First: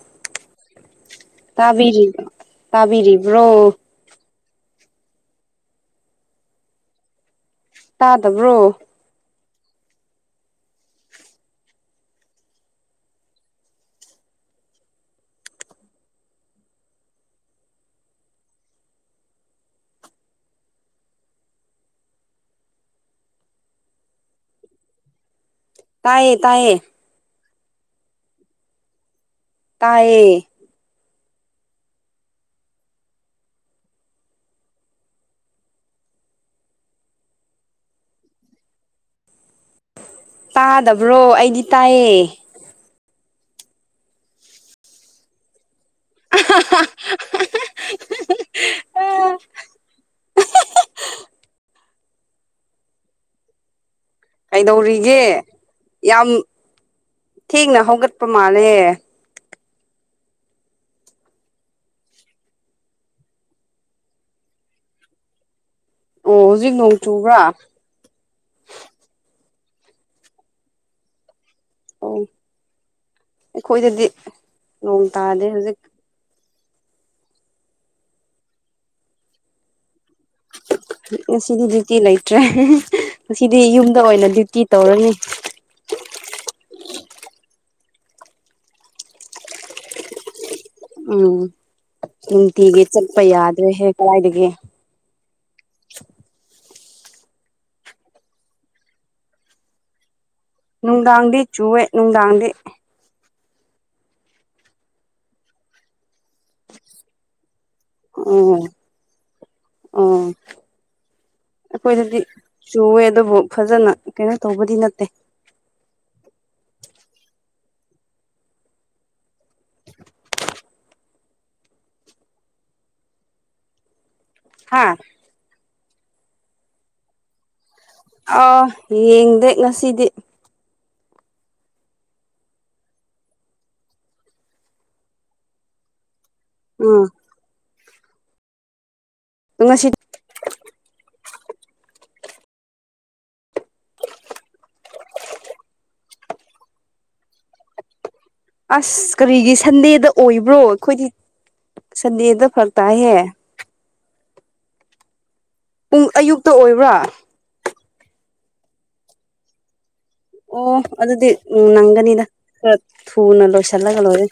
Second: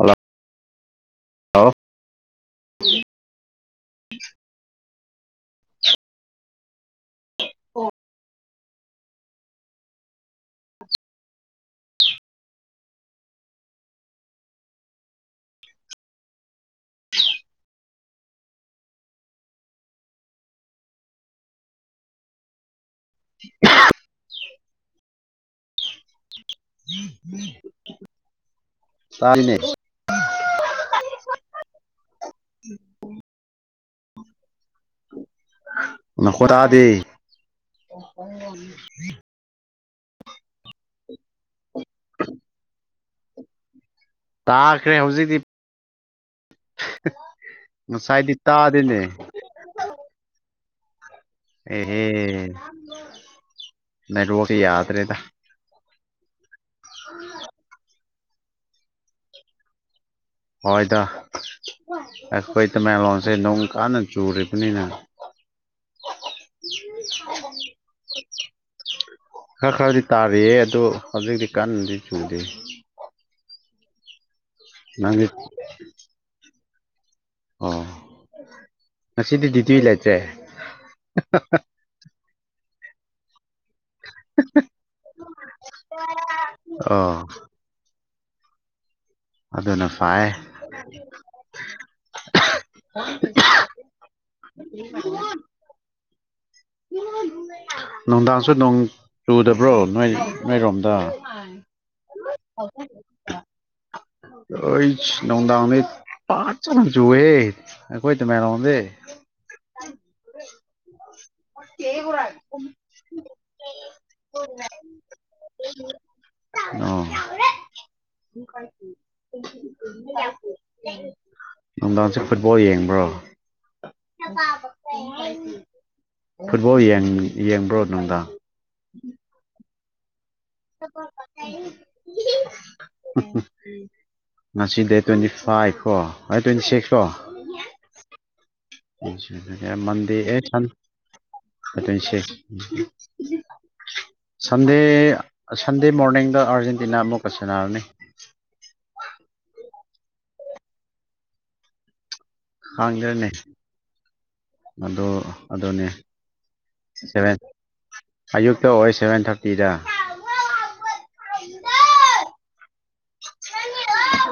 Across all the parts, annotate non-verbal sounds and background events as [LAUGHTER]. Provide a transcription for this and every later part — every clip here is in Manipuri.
ꯍ ꯇꯥꯕꯤꯔꯤꯕ ꯇꯥꯕꯤꯔꯤꯕ꯭ꯔꯣ ꯎ ꯑꯣ ꯇꯥꯗꯕ꯭ꯔꯣ ꯎ ꯇꯥꯏꯌꯦ ꯇꯥꯏꯌꯦ ꯇꯥꯖꯃꯦ ꯇꯌꯦ ꯈꯣꯗꯥꯗꯦ ꯑꯣ ꯇꯥꯗꯕ꯭ꯔꯣ ꯑꯩꯗꯤ ꯇꯥꯏꯌꯦ ꯇꯥꯈ꯭ꯔꯦ ꯍꯧꯖꯤꯛꯇꯤ ꯉꯁꯥꯏꯗꯤ ꯇꯥꯗꯦꯅꯦ ꯑꯦꯍꯦ ꯅꯦꯠꯋꯥꯛꯁꯦ ꯌꯥꯗ꯭ꯔꯦꯗ ꯀꯩꯗꯧꯔꯤꯒꯦ ꯌꯥꯝ ꯊꯦꯡꯅ ꯍꯧꯒꯠꯄ ꯃꯥꯜꯂꯦ ꯍꯣꯏꯗ ꯑꯩꯈꯣꯏ ꯇꯃꯦꯡꯂꯂꯣꯟꯁꯦ ꯅꯨꯡ ꯀꯥꯟꯅ ꯆꯨꯔꯤꯕꯅꯤꯅ ꯑꯣ ꯍꯧꯖꯤꯛ ꯅꯣꯡ ꯆꯨꯕ꯭ꯔꯥ ꯈꯔ ꯈꯔꯗꯤ ꯇꯥꯔꯤꯌꯦꯦ ꯑꯗꯨ ꯍꯧꯖꯤꯛꯇꯤ ꯀꯟꯅꯗꯤ ꯑꯣ ꯆꯨꯗꯦ ꯑꯩꯈꯣꯏꯗꯗꯤ ꯅꯣꯡ ꯅꯪꯗꯤ ꯇꯥꯗꯦ ꯍꯧꯖꯤꯛ ꯑꯣ ꯉꯁꯤꯗꯤ ꯗꯤꯗꯤ ꯂꯩꯇ꯭ꯔꯦ ꯉꯁꯤꯗꯤ ꯗ꯭ꯌꯨꯇꯤ ꯂꯩꯇ꯭ꯔꯦ ꯉꯁꯤꯗꯤ ꯌꯨꯝꯗ ꯑꯣꯏꯅ ꯗ꯭ꯌꯨꯇꯤ ꯇꯧꯔꯅꯤ ꯑ ꯑꯗꯨꯅ ꯐꯩ ꯎꯝ ꯅꯨꯡꯇꯤꯒꯤ ꯆꯠꯄ ꯌꯥꯗ꯭ꯔꯦꯍꯦ ꯀꯗꯥꯏꯗꯒꯤ [UNINTELLIGIBLE] ꯅꯨꯡꯗꯥꯡꯁꯨ ꯅꯣꯡ ꯆꯨꯗꯕ꯭ꯔꯣ ꯅ ꯅꯣꯏꯔꯣꯝꯗ ꯅꯨꯡꯗꯥꯡꯗꯤ ꯆꯨꯋꯦ ꯅꯨꯡꯗꯥꯡꯗꯤ ꯍ ꯑꯩ ꯅꯣꯗꯥꯅꯤ ꯄꯥꯆꯝ ꯨꯋ ꯑꯣ ꯑ ꯑꯩꯈꯣꯏꯗꯗꯤ ꯆꯨꯋꯦ ꯑꯗꯨꯕꯨ ꯐꯖꯅ ꯀꯩꯅꯣ ꯇꯧꯕꯗꯤ ꯅꯠꯇꯦ [UNINTELLIGIBLE] ꯅꯨꯡꯗꯥꯡꯁꯦ ꯐꯨꯠꯕꯣꯜ ꯌꯦꯡꯕ꯭ꯔꯣ ꯍꯥꯥ ꯎ ꯐꯨꯠꯕꯣꯜ ꯌꯦꯡꯕ꯭ꯔꯣ ꯅꯨꯡꯗꯥꯡ ꯑꯥ ꯌꯦꯡꯗꯦ ꯉꯁꯤꯗꯤ [UNINTELLIGIBLE] ꯉꯁꯤꯗꯤ ꯇ꯭ꯋꯦꯟꯇꯤ ꯐꯥꯏꯚ ꯀꯣ ꯇ꯭ꯋꯦꯟꯇꯤ ꯁꯤꯛꯁ ꯀꯣ ꯎꯝ ꯉꯁꯤ ꯃꯗꯤ ꯁꯟ ꯑꯁꯦ ꯁꯟꯗꯦ ꯁꯟꯗꯦ ꯃꯣꯔꯅꯤꯡꯗ ꯑꯥꯔꯖꯦꯟꯇꯤꯅꯥ ꯑꯃꯨꯛꯀ ꯁꯦꯟꯅꯔꯅꯤ ꯑꯁ ꯀꯔꯤꯒꯤ ꯁꯟꯗꯦꯗ ꯑꯣꯏꯕ꯭ꯔꯣ ꯑꯩꯈꯣꯏꯗꯤ ꯁꯗꯤꯗ ꯍꯥꯡꯗꯔꯅꯦ ꯑꯗꯣ ꯄꯨꯡ ꯑꯌꯨꯛꯇ ꯑꯣꯏꯕ꯭ꯔꯥ ꯑꯌꯨꯛꯇ ꯑꯣꯏ ꯁꯚꯦꯟ ꯊꯥꯔꯇꯤꯗ ꯑꯣ ꯑꯗꯨꯗꯤ ꯎ ꯅꯪꯒꯅꯤꯗ ꯈꯔ ꯊꯨꯅ ꯂꯣꯏꯁꯤꯜꯂꯒ ꯂꯣꯏꯔꯣꯏ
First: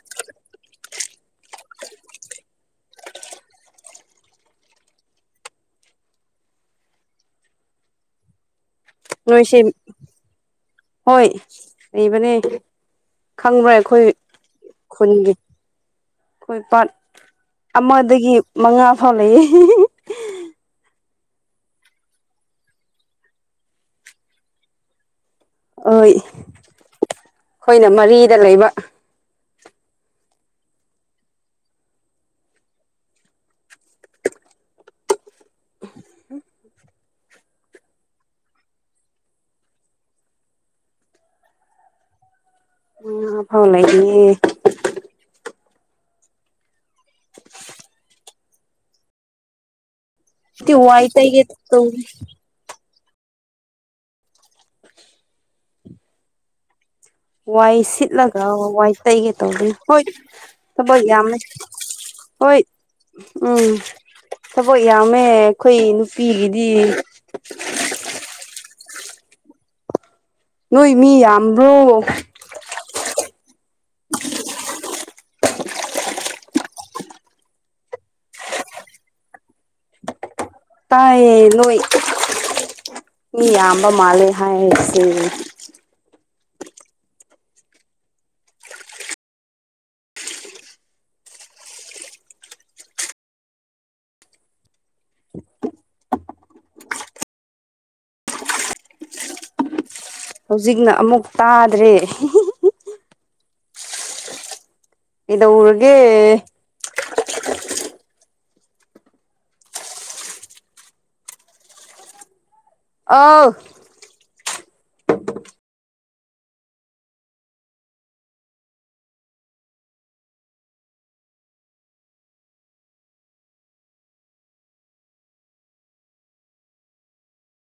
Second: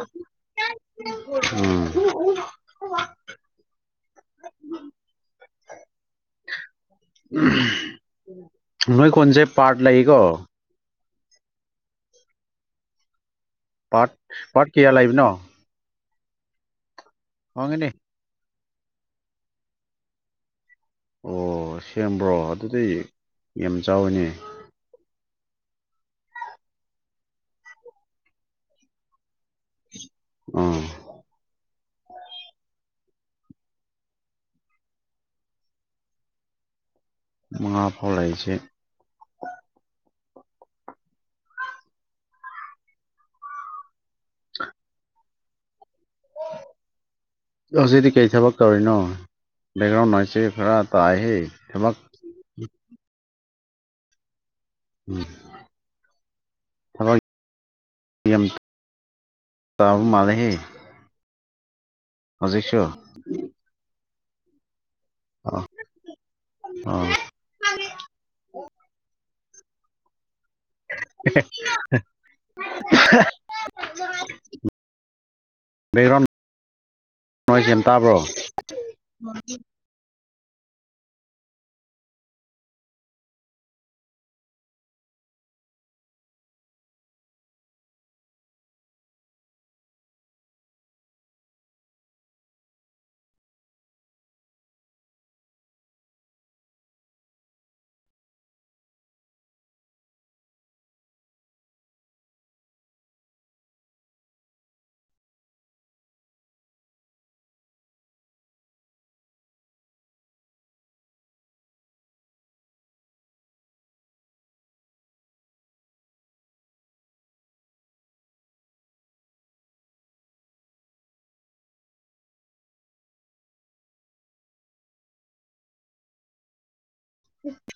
[UNINTELLIGIBLE] [UNINTELLIGIBLE] ꯎꯝ ꯅꯣꯏ ꯀꯣꯟꯁꯦ ꯅꯣꯏꯁꯦ ꯄꯥꯔꯠ ꯂꯩꯀꯣ ꯍꯣꯏ ꯂꯩꯕꯅꯦ ꯈꯪꯕ꯭ꯔꯥ ꯑꯩꯈꯣꯏ ꯄꯥꯔꯠ ꯄꯥꯔꯠ ꯀꯌꯥ ꯂꯩꯕꯅꯣ ꯈꯨꯟꯒꯤ ꯑꯩꯈꯣꯏ ꯄꯥꯠ ꯍꯣꯡꯉꯤꯅꯦ ꯑꯃꯗꯒꯤ ꯃꯉꯥ ꯐꯥꯎ ꯂꯩꯌꯦ ꯑꯣ ꯁꯦꯝꯕ꯭ꯔꯣ ꯑꯗꯨꯗꯤꯩ ꯌꯥꯝ ꯆꯥꯎꯋꯤꯅꯦ ꯍꯣꯏ ꯑꯩꯈꯣꯏꯅ ꯃꯔꯤꯗ ꯂꯩꯕ ꯎꯝ ꯃꯉꯥ ꯐꯥꯎ ꯂꯩꯥꯏꯁꯦ ꯑ ꯐꯥꯎ ꯂꯩꯔꯤꯌꯦ ꯍꯧꯖꯤꯗꯤ ꯀꯩ ꯊꯕ ꯀꯧꯔꯤ ꯅ ꯦꯛꯒ꯭ꯔꯥꯎꯟ ꯅ ꯁꯦ ꯋꯥꯏ ꯐꯔꯥꯇꯑ ꯇꯩꯒꯦ ꯇꯧꯔꯤ ꯊꯕꯛ ꯎꯝ ꯊꯕꯛ ꯋꯥꯏ ꯌꯥꯝ ꯁꯤꯠꯂꯒ ꯋꯥꯏ ꯇꯩꯒꯦ ꯇꯧꯕꯒꯅꯤ ꯇꯥꯕ ꯍꯣꯏ ꯃꯥꯜꯂꯦꯍꯦ ꯊꯕꯛ ꯌꯥꯝꯃꯦ ꯍꯣꯏ ꯍꯧꯖꯤꯛꯁꯨ ꯎꯝ ꯊꯕꯛ ꯌꯥꯝꯃꯦ ꯑꯥ ꯑꯩꯈꯣꯏ ꯅꯨꯄꯤꯒꯤꯗꯤ ꯑꯥ ꯅꯣꯏ ꯃꯤ ꯌꯥꯝꯕ꯭ꯔꯣ [INAUDIBLE] [INAUDIBLE] ꯂꯩꯔꯣꯟ ꯅꯣꯏ ꯁꯦꯝ ꯇꯥꯕ꯭ꯔꯣ ꯇꯥꯏꯌꯦ ꯅꯣꯏ ꯃꯤ ꯌꯥꯝꯕ ꯃꯥꯜꯂꯦ ꯍꯥꯏꯔꯁꯦ ꯍꯧꯖꯤꯛꯅ ꯑꯃꯨꯛ ꯇꯥꯗ꯭ꯔꯦ ꯀꯩꯗꯧꯔꯒꯦ ꯑꯥꯐ [UNINTELLIGIBLE]